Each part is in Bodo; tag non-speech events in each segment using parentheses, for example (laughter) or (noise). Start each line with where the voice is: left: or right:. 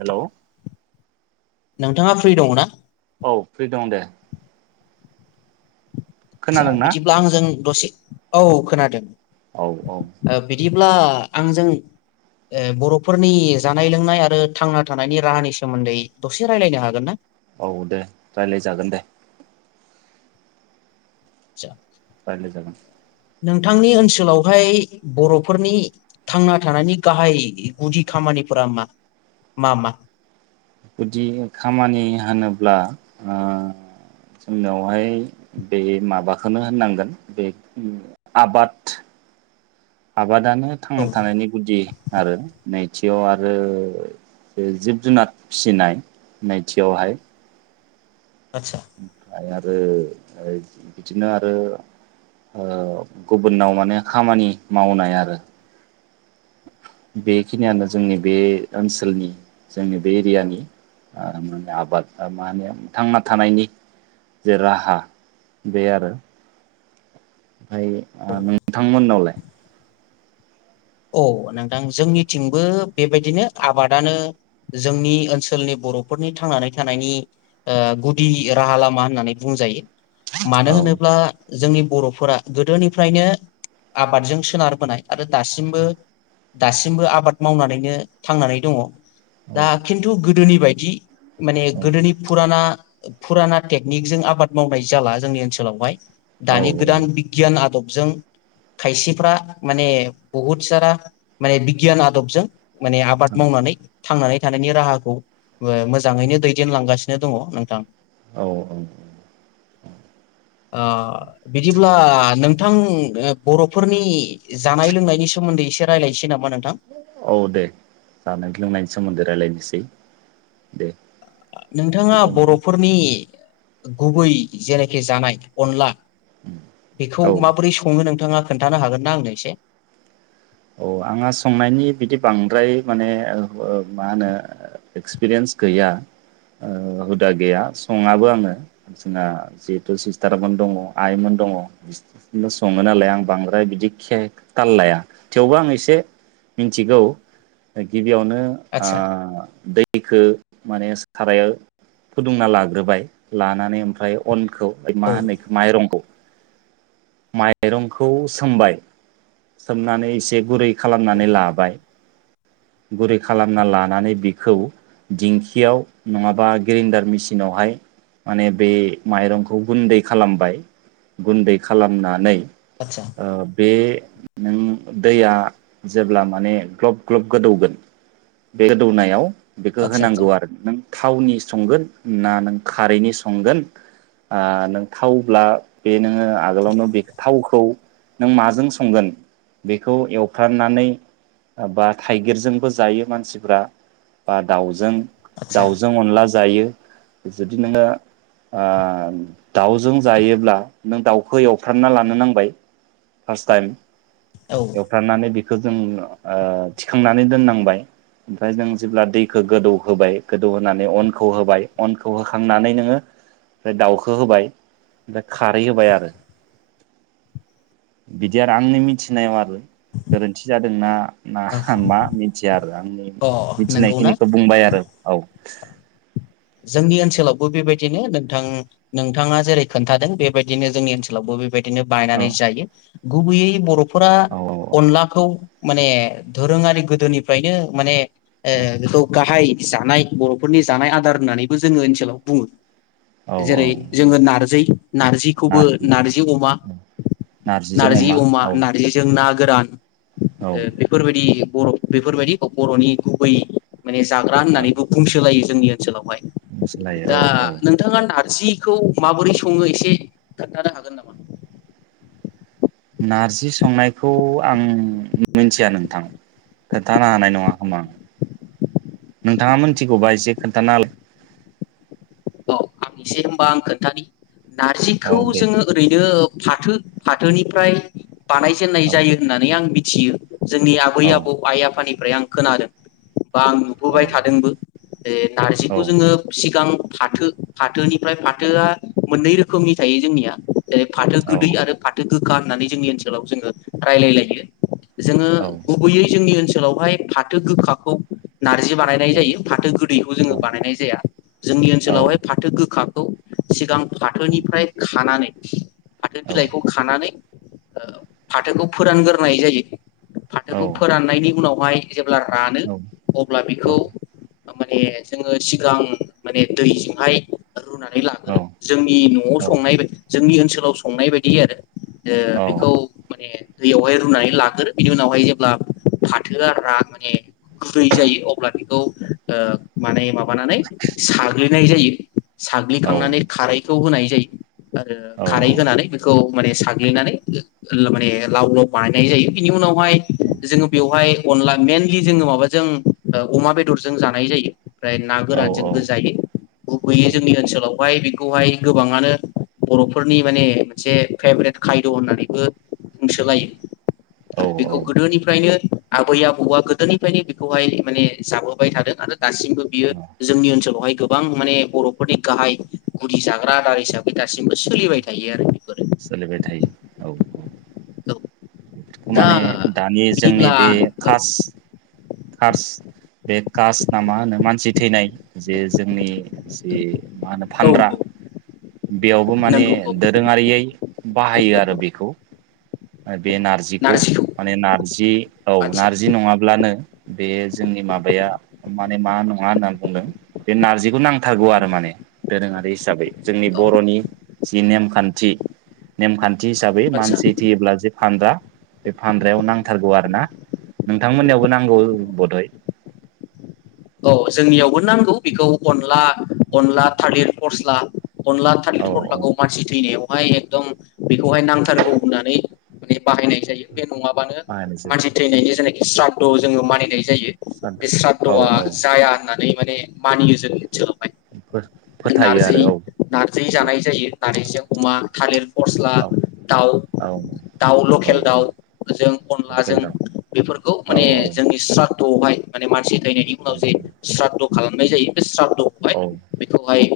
right: हेल
left: नोंथाङा फ्रि दङ ना
right: औ फ्रि दं दे
left: आटसा
right: खोनादोंना
left: बिदिब्ला आंजों दसे औ खोनादों
right: औ औ
left: अब्ला आंजों ओ बरफोरनि जानाय लोंनाय आरो थांना थानायनि राहानि सोमोन्दै दसे राय्लायनो हागोन ना
right: औ दे रायलाय जागोन दे
left: आतसा
right: रायलाय जागोन
left: नोंथांनि ओनसोलावहाय बरफोरनि थांना थानायनि गाहाय गुदि खामानिफोरा मा मा मा
right: गुदि खामानि होनोब्ला आ जोंनावहाय बे माबाखौनो होननांगोन बे आबाद आबादानो
left: औ
right: थांना थानायनि गुदि आरो नै थियाव आरो जिब जुनार फिसिनाय नैथियावहाय
left: आतसा
right: ओमफ्राय आरो बिदिनो आरो ओ गुबुनाव माने खामानि मावनाय आरो बेखिनियानो जोंनि बे ओनसोलनि जोंनि बे एरियानि ओम म आबाद मा होनो थांना थानायनि जे राहा बे आरो ओमफ्राय ओ नोंथांमोननावलाय
left: औ नोंथां जोंनिथिंबो बेबायदिनो आबादानो जोंनि ओनसोलनि बरफोरनि थांनानै थानायनि ओ गुदि राहा लामा होननानै बुंजायो मानो
right: औ
left: होनोब्ला जोंनि बरफोरा गोदोनिफ्रायनो आबादजों सोनारबोनाय आरो दासिम दासिमबो आबाद मावनानैनो थांनानै दङ
right: औ
left: दा खिन्थु गोदोनि बायदि माने गोदोनि फुराना फुराना टेकनिक जों आबाद मावनाय जाला जोंनि ओनसोलावहाय
right: औ
left: दानि गोदान बिगियान आदब जों खायसेफ्रा माने बहुत सारा माने बिगियान आदबजों माने आबाद मावनानै थांनानै थानायनि राहाखौ ओ मोजाङैनो दैदेनलांगासिनो दङ नोंथां
right: औ औ
left: ओ बिदि अब्ला नोंथां बरफोरनि जानाय लोंनाय नि सोमोन्दै एसे रायलायनोसै नामा
right: औ दे जानाय लोंनायनि सोमोन्दै रायलायनोसै दे
left: नोंथाङा बरफोरनि गुबै जेरैखि जानाय अनला बेखौ
right: औ
left: माबोरै सङो नोंथाङा खोनथानो हागोन ना आंनो एसे
right: औ आंहा संनायनि बिदि बांद्राय माने ओ मा होनो एक्सपिरियेन्स गैया ओ हुदा गैया सङाबो आङो जोंना जिहेथु सिस्टारमोन दङ आइमोन दङ बि सङो नालाय आं बांद्राय बिदि खे ताल लाया थेवबो आं एसे मिनथिगौ गिब गिबियावनो
left: आदसा
right: आ दैखो माने सारायाव फुदुंना लाग्रोबाय लानानै ओमफ्राय अन खौ
left: औ
right: मा होननो इखौ माइरंखौ माइरंखौ सोमबाय सोमनानै एसे गुरै खालामनानै लाबाय गुरै खालामना लानानै बिखौ दिंखियाव नङाबा ग्रिन्दार मेचिनावहाय माने बे माइरंखौ गुन्दै खालामबाय गुन्दै खालामनानै
left: आदसा
right: ओ बे नों दैया जेब्ला माने ग्लब ग्लब गोदौगोन बे गोदौनायाव बेखौ
left: आदसा
right: होनांगौ आरो नों थावनि संगोन ना नों खारैनि संगोन ओ नों थावब्ला बे नोङो आगोलावनो बे थावखौ नों माजों संगोन बेखौ एवफ्राननानै बा थाइगिरजोंबो जायो मानसिफ्रा बा दाउजों
left: आदसा आदसा
right: दाउजों अनला जायो जुदि नोङो ओ दउजों जायो ब्ला नों दाउ खौ एवफ्रामना लानो नांबाय फार्स्ट टाइम
left: औ
right: एवफ्राननानै बे बेखो जों ओ थिखांनानै दोननांबाय ओमफ्राय जों जेब्ला दैखौ गोदौ होबाय गोदौ होनानै अनखौ होबाय अनखौ होखांनानै नोङो ओमफ्राय दाउखौ होबाय ओमफ्राय खारै होबाय आरो बिदि आरो आंनि मिथिनायाव आरो गोरोनथि जादोंना ना मा मिथिया आरो आंनि
left: अ नंगौना
right: मिथिनायखिनिखौ बुंबाय आरो औ (inaudible)
left: जोंनि ओनसोलावबो बेबायदिनो नोंथां नोंथाङा जेरै खोनथादों बेबायदिनो जोंनि ओनसोलावबो बेबायदि दिनो बायनानानै जायो गुबैयै बर फोरा
right: औ औ औ
left: अनलाखौ माने दोरोङारि गोदोनिफ्रायनो माने ए बेखौ गाहाय जानाय बरफोरनि जानाय आदार होननानैबो जोङो ओनसोलाव बुङो
right: औ औ
left: जेरै जोङो नारजै नारजिखौबो नारजि अमा
right: नारजिजों
left: नारजि अमा
right: औ
left: नारजिजों ना गोदान ओ बेफोरबायदि बर बेफोरबायदि बरनि गुबै माने जाग्रा
right: औ
left: होननानैबो बुंसोलायो जोंनि ओनसोलावहाय
right: मिथिलायो औ
left: दा
right: औ
left: नोंथाङा नारजि जिखौ माबोरै सङो एसे खोन्थानो हागोन नामा
right: नारजि संनायखौ आं मिथिया नोंथां खोन्थानो हानाय नङा खोमा आं नोंथाङा मिथिगौबा एसे खोन्थानोलाय
left: औ आं एसे होनबा आं खोनथानि
right: औ
left: नारजिखौ
right: दे
left: जोङो ओरैनो फाथो फाथोनिफ्राय बानायजेननाय
right: औ
left: जायो होननानै आं बि जिउ जोंनि आबै
right: औ
left: आबौ आइ आफानि ओमफ्राय आं खोनादों बा आं
right: औ
left: नुबोबाय थादोंबो जे
right: औ
left: नारजिखौ जोङो सिगां फाथो फाथोनिफ्राय फाथोआ मोननै रोखोमनि थायो जोंनिया जेरै फाथो
right: औ
left: गोदै आरो फाथो गोखा होननानै जोंनि ओनसोलाव जोङो रायलायलायो जोङो
right: औ
left: गुबैयै जोंनि ओनसोल ओनसोलावहाय फाथो गोखाखौ नार्जि बानायनाय जायो फाथो गोदैखौ जोङो
right: औ
left: बानायनाय जाया जोंनि ओनोलावहाय फाथो गो खाखौ सिगां फाथोनिफ्राय खानानै (inaudible) फाथो बिलाइखौ खानानै ओ फाथोखौ फोरानग्रोनाय जायो।
right: औ
left: फाथोखौ फोराननायनि उनाव (unintelligible) अब्ला रानो अब्ला बेखौ माने जोङो सिगां माने दैजोंहाय रुनानै लाग्रो जोंनि नआव संनाय बायदि जोंनि ओनसोलाव संनाय बायदि आरो ओ बेखौ माने दैयावहाय रुनानै लाग्रो बिनि उनावहाय जेब्ला फाथोआ रा माने गुरै जायो अब्ला बेखौ माने माब ना नै नाय जायो। साग्लिखांनानै खारैखौ होनाय जै (unintelligible) आरो खारै होनानै बेखौ माने साग्लिनानै माने लाव लाव बानायनाय जायो बिनि उनाव हाय जोङो बेवहाय अनला मेनलि जोङो माबाजों ओ अमा बेदरजों जानाय जायो फ्राय ना गोरान जों होजायो गुबैयै जोंनि ओनसोलाव हाय बेखौहाय गोबाङानो बरफोरनि माने मोनसे फेभरेट खायद होननानैबो बुंसोलायो
right: औ
left: आरो बेखौ गोदोनिफ्रायनो आबै आबौआ गोदोनिफ्रायनो बेखौहाय माने जाबोबाय थादों आरो दासिमबो बियो जोंनि ओनसो हाय गोबां माने बरफोरनि गाहाय गुदि जाग्रा आदार हिसाबै दा सिमबो सोलिबाय थायो आरो बेफोरो
right: सोलिबाय थायो औ
left: औ दा
right: माने दानि जोंनि
left: बिदिब्ला
right: बे
left: औ
right: खास (unintelligible) बे कास्ट ना मा होनो मानसि थैनाय जे जोंनि जि मा होनो
left: औ
right: फानद्रा बेयावबो माने
left: नंगौ औ
right: दोरोङारियै बाहायो आरो बेखौ आ (unintelligible) बे नारजिखौ माने नारजि औ
left: आदसा
right: नारजि नङाब्लानो बे जोंनि माबाया माने मा नङा होनना बुंदों बे नारजिखौ नांथारगौ आरो माने दोरोङारि हिसाबै जोंनि
left: औ
right: बरनि जि नेमखान्थि नेमखान्थि थि हिसाबै
left: आदसा
right: मानसि जे फानद्रा बे फानद्रायाव नांथारगौ आरो ना नोंथांमोननियावबो नांगौ बदय
left: औ जोंनियावबो नांगौ बेखौ अनला अनला थालिर फ (unintelligible) अनला
right: औ
left: थालिर फस्लाखौ मानसि थैनायाव एकदम बेखौहाय नांथारगौ होननानै मान बाहायनाय जायो बे नङ माने
right: बाहायनोसै
left: मानसि थैनायनि (unintelligible) स्राद जोङो मानिनाय जायो
right: सारदा
left: बे
right: औ
left: स्रादधआ
right: औ
left: जाया होननानै माने मानियो जोंनि ओनसोलाव (unintelligible)
right: फोथायो
left: नारजि
right: आरो औ
left: नारजि जानाय जायो नारजिजों अमा थालिर फस्ला
right: औ
left: दाउ
right: औ
left: दाउ
right: औ
left: लकेल दाउजों
right: लकेल
left: अनलाजों
right: दाउ
left: बेफोरखौ
right: औ
left: माने जोंनि स्राद (unintelligible) (unintelligible) जि
right: औ
left: स्राद खालामनाय जायो बेस्रा
right: औ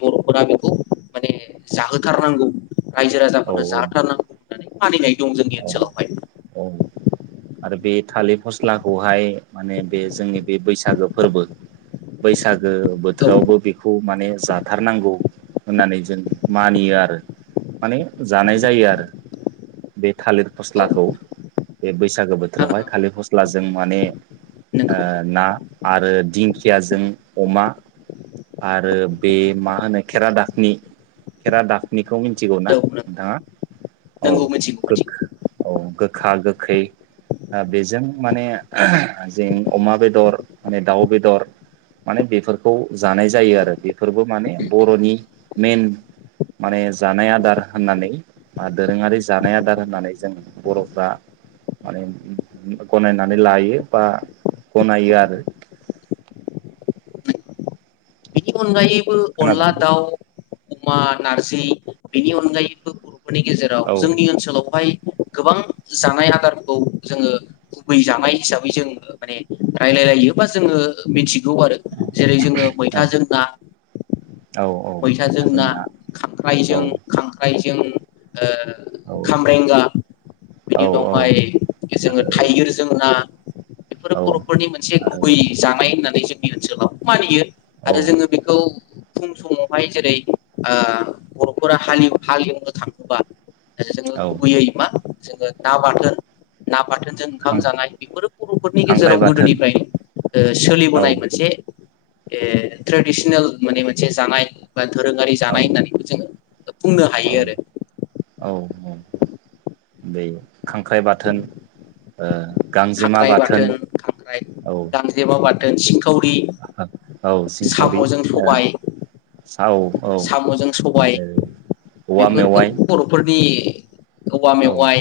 left: बरफोरा बेखौ माने जाहोथारनांगौ रायजो
right: औ
left: राजाफोरनो जाहोथारनांगौ होननानै मानि नाय
right: औ औ आरो बे थाालिर फस्लाखौहाय माने बे जोंनि बे बैसागो फोरबो बैसागो गो बोथोरावबो बेखौ माने जाथारनांगौ होननानै जों मानियो आरो माने जानाय जायो आरो बे थालिर
left: औ
right: फस्लाखौ बे बैसागो बोथोरावहाय थालिर फस्ला अब्ला जों माने
left: नंगौ
right: आ ना आरो दिंखियाजों अमा आरो बे मा होनो खेरा दाफनि खेरा दाफनिखौ मिथिगौ ना
left: नंगौ
right: नोंथाङा औ
left: औ मिथिगौ
right: गोख
left: मिथिगौ
right: औ गोखा गोखै बेजों माने जों अमा बेदर माने दाउ बेदर माने बेफोरखौ जानाय जायो आरो बेफोरबो माने बरनि मेइन माने जानाय आदार होननानै दोरोङारि जानाय आदार होननानै जों बरफोरा माने गनायनानै लायो बा गनायो आरो
left: (unintelligible) बो अनला
right: खोनादोंना
left: दाउ अमा नारजि बेनि अनगायैबो बर फोरनि गेजेराव
right: औ
left: जोंनि ओनसोलावहाय गोबां जानाय आदारखौ जोङो गुबै जानाय हिसाबै जों माने रायलायलायो बा जोङो मिथि गौ आरो जेरै जोङो
right: औ
left: मैथाजों (unintelligible)
right: औ औ
left: मैथाजों
right: मैथाजों
left: ना
right: औ
left: खांख्राइजों खांख्राइ जों ओ
right: औ
left: खामरेंगा
right: औ
left: बेनि उनावहाय जोङो
right: आरो
left: थाइगिरजों ना बेफोरो
right: औ
left: बरफोरनि मोनसे
right: आरो
left: गुबै जानाय होननानै जों (unintelligible) मानियो
right: औ
left: आरो जोंङो बेखौ फुं समावहाय जेरै ओ बरफोरा हालेव हाल एवनो थाङोबा जोंङो
right: औ
left: गुबैयै मा जोङो ना बाथोन ना बाथोनजों ओंखाम जानाय बेफोरो बरफोरनि
right: खांख्राइ
left: गेजेराव
right: बाथोन
left: गोदोनिफ्राय ओ
right: औ
left: सोलिबोनाय मोनसे ए ट्रेडिसनेल माने मोनसे जानाय बा धोरोङारि
right: औ
left: जानाय होननानैबो जोङो बुंनो
right: औ
left: हायो आरो
right: औ बे खांख्राइ बाथोन ओ
left: खांख्राइ बाथोन खांख्राइ
right: औ
left: गांजेमा बाथोन (unintelligible) गौरि
right: औ सिंखावरि
left: सामजों
right: ओ
left: सबाय
right: औ औ
left: सामजों सबाय
right: आरो औवा
left: बेफोरखौ
right: मेवाइ
left: बरफोरनि (inaudible) औवा मेववाइ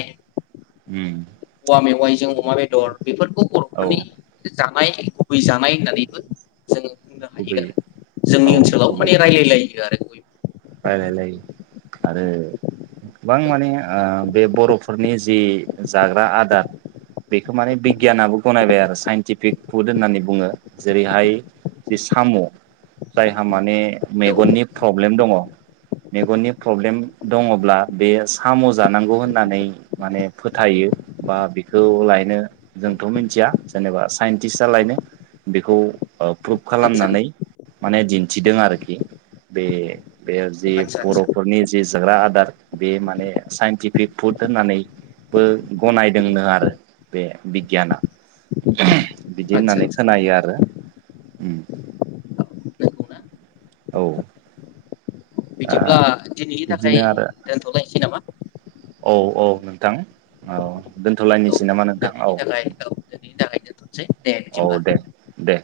right: ओम
left: औवा मेवाइजों अमा बेदर बेफोरखौ
right: औ
left: बरफोरनि जानाय गुबै जानाय होननानैबो जोङो बुंनो हायो
right: गुबै
left: आरो
right: औ
left: जोंनि ओनसोलाव माने रायजलायलायो आरो बयबो
right: बायलायलाय आरो गोबां
left: बयबो
right: माने ओ बे बरफोरनि जि जाग्रा आदार बेखौ माने बिगियानाबो गनायबाय आरो साइन्टिफिक फुद होननानै बुङो जेरैहाय जि साम जायहा माने
left: औ औ
right: मेगननि प्रब्लेम दङ मेगननि प्रब्लेम दङब्ला बे साम जानांगौ होननानै माने फोथायो बा बेखौ लायनो जोंथ मिथिया जेनेबा साइन्टिस्टआ लायनो बेखौ ओ प्रुभ
left: आदसा
right: खालामनानै माने दिन्थिदों आरोखि बे बे जि
left: आदसा आदसा
right: बरफोरनि जि जाग्रा आदार बे माने साइनटिफिक फुद होननानैबो गनायदोंनो आरो बे बिगियाना बिदि
left: आदसा
right: होननानै
left: आदसा
right: खोनायो आरो ओम
left: औ नंगौना
right: औ दा
left: बिदिब्ला दिनैनि
right: बिदिनो
left: थाखाय
right: आरो
left: दोनथलायसै नामा
right: औ औ नोंथां ओ दोनथलायनायनिसै
left: दोनैनि थाखाय औ दोनैनि थाखानो थसे
right: औ दे दे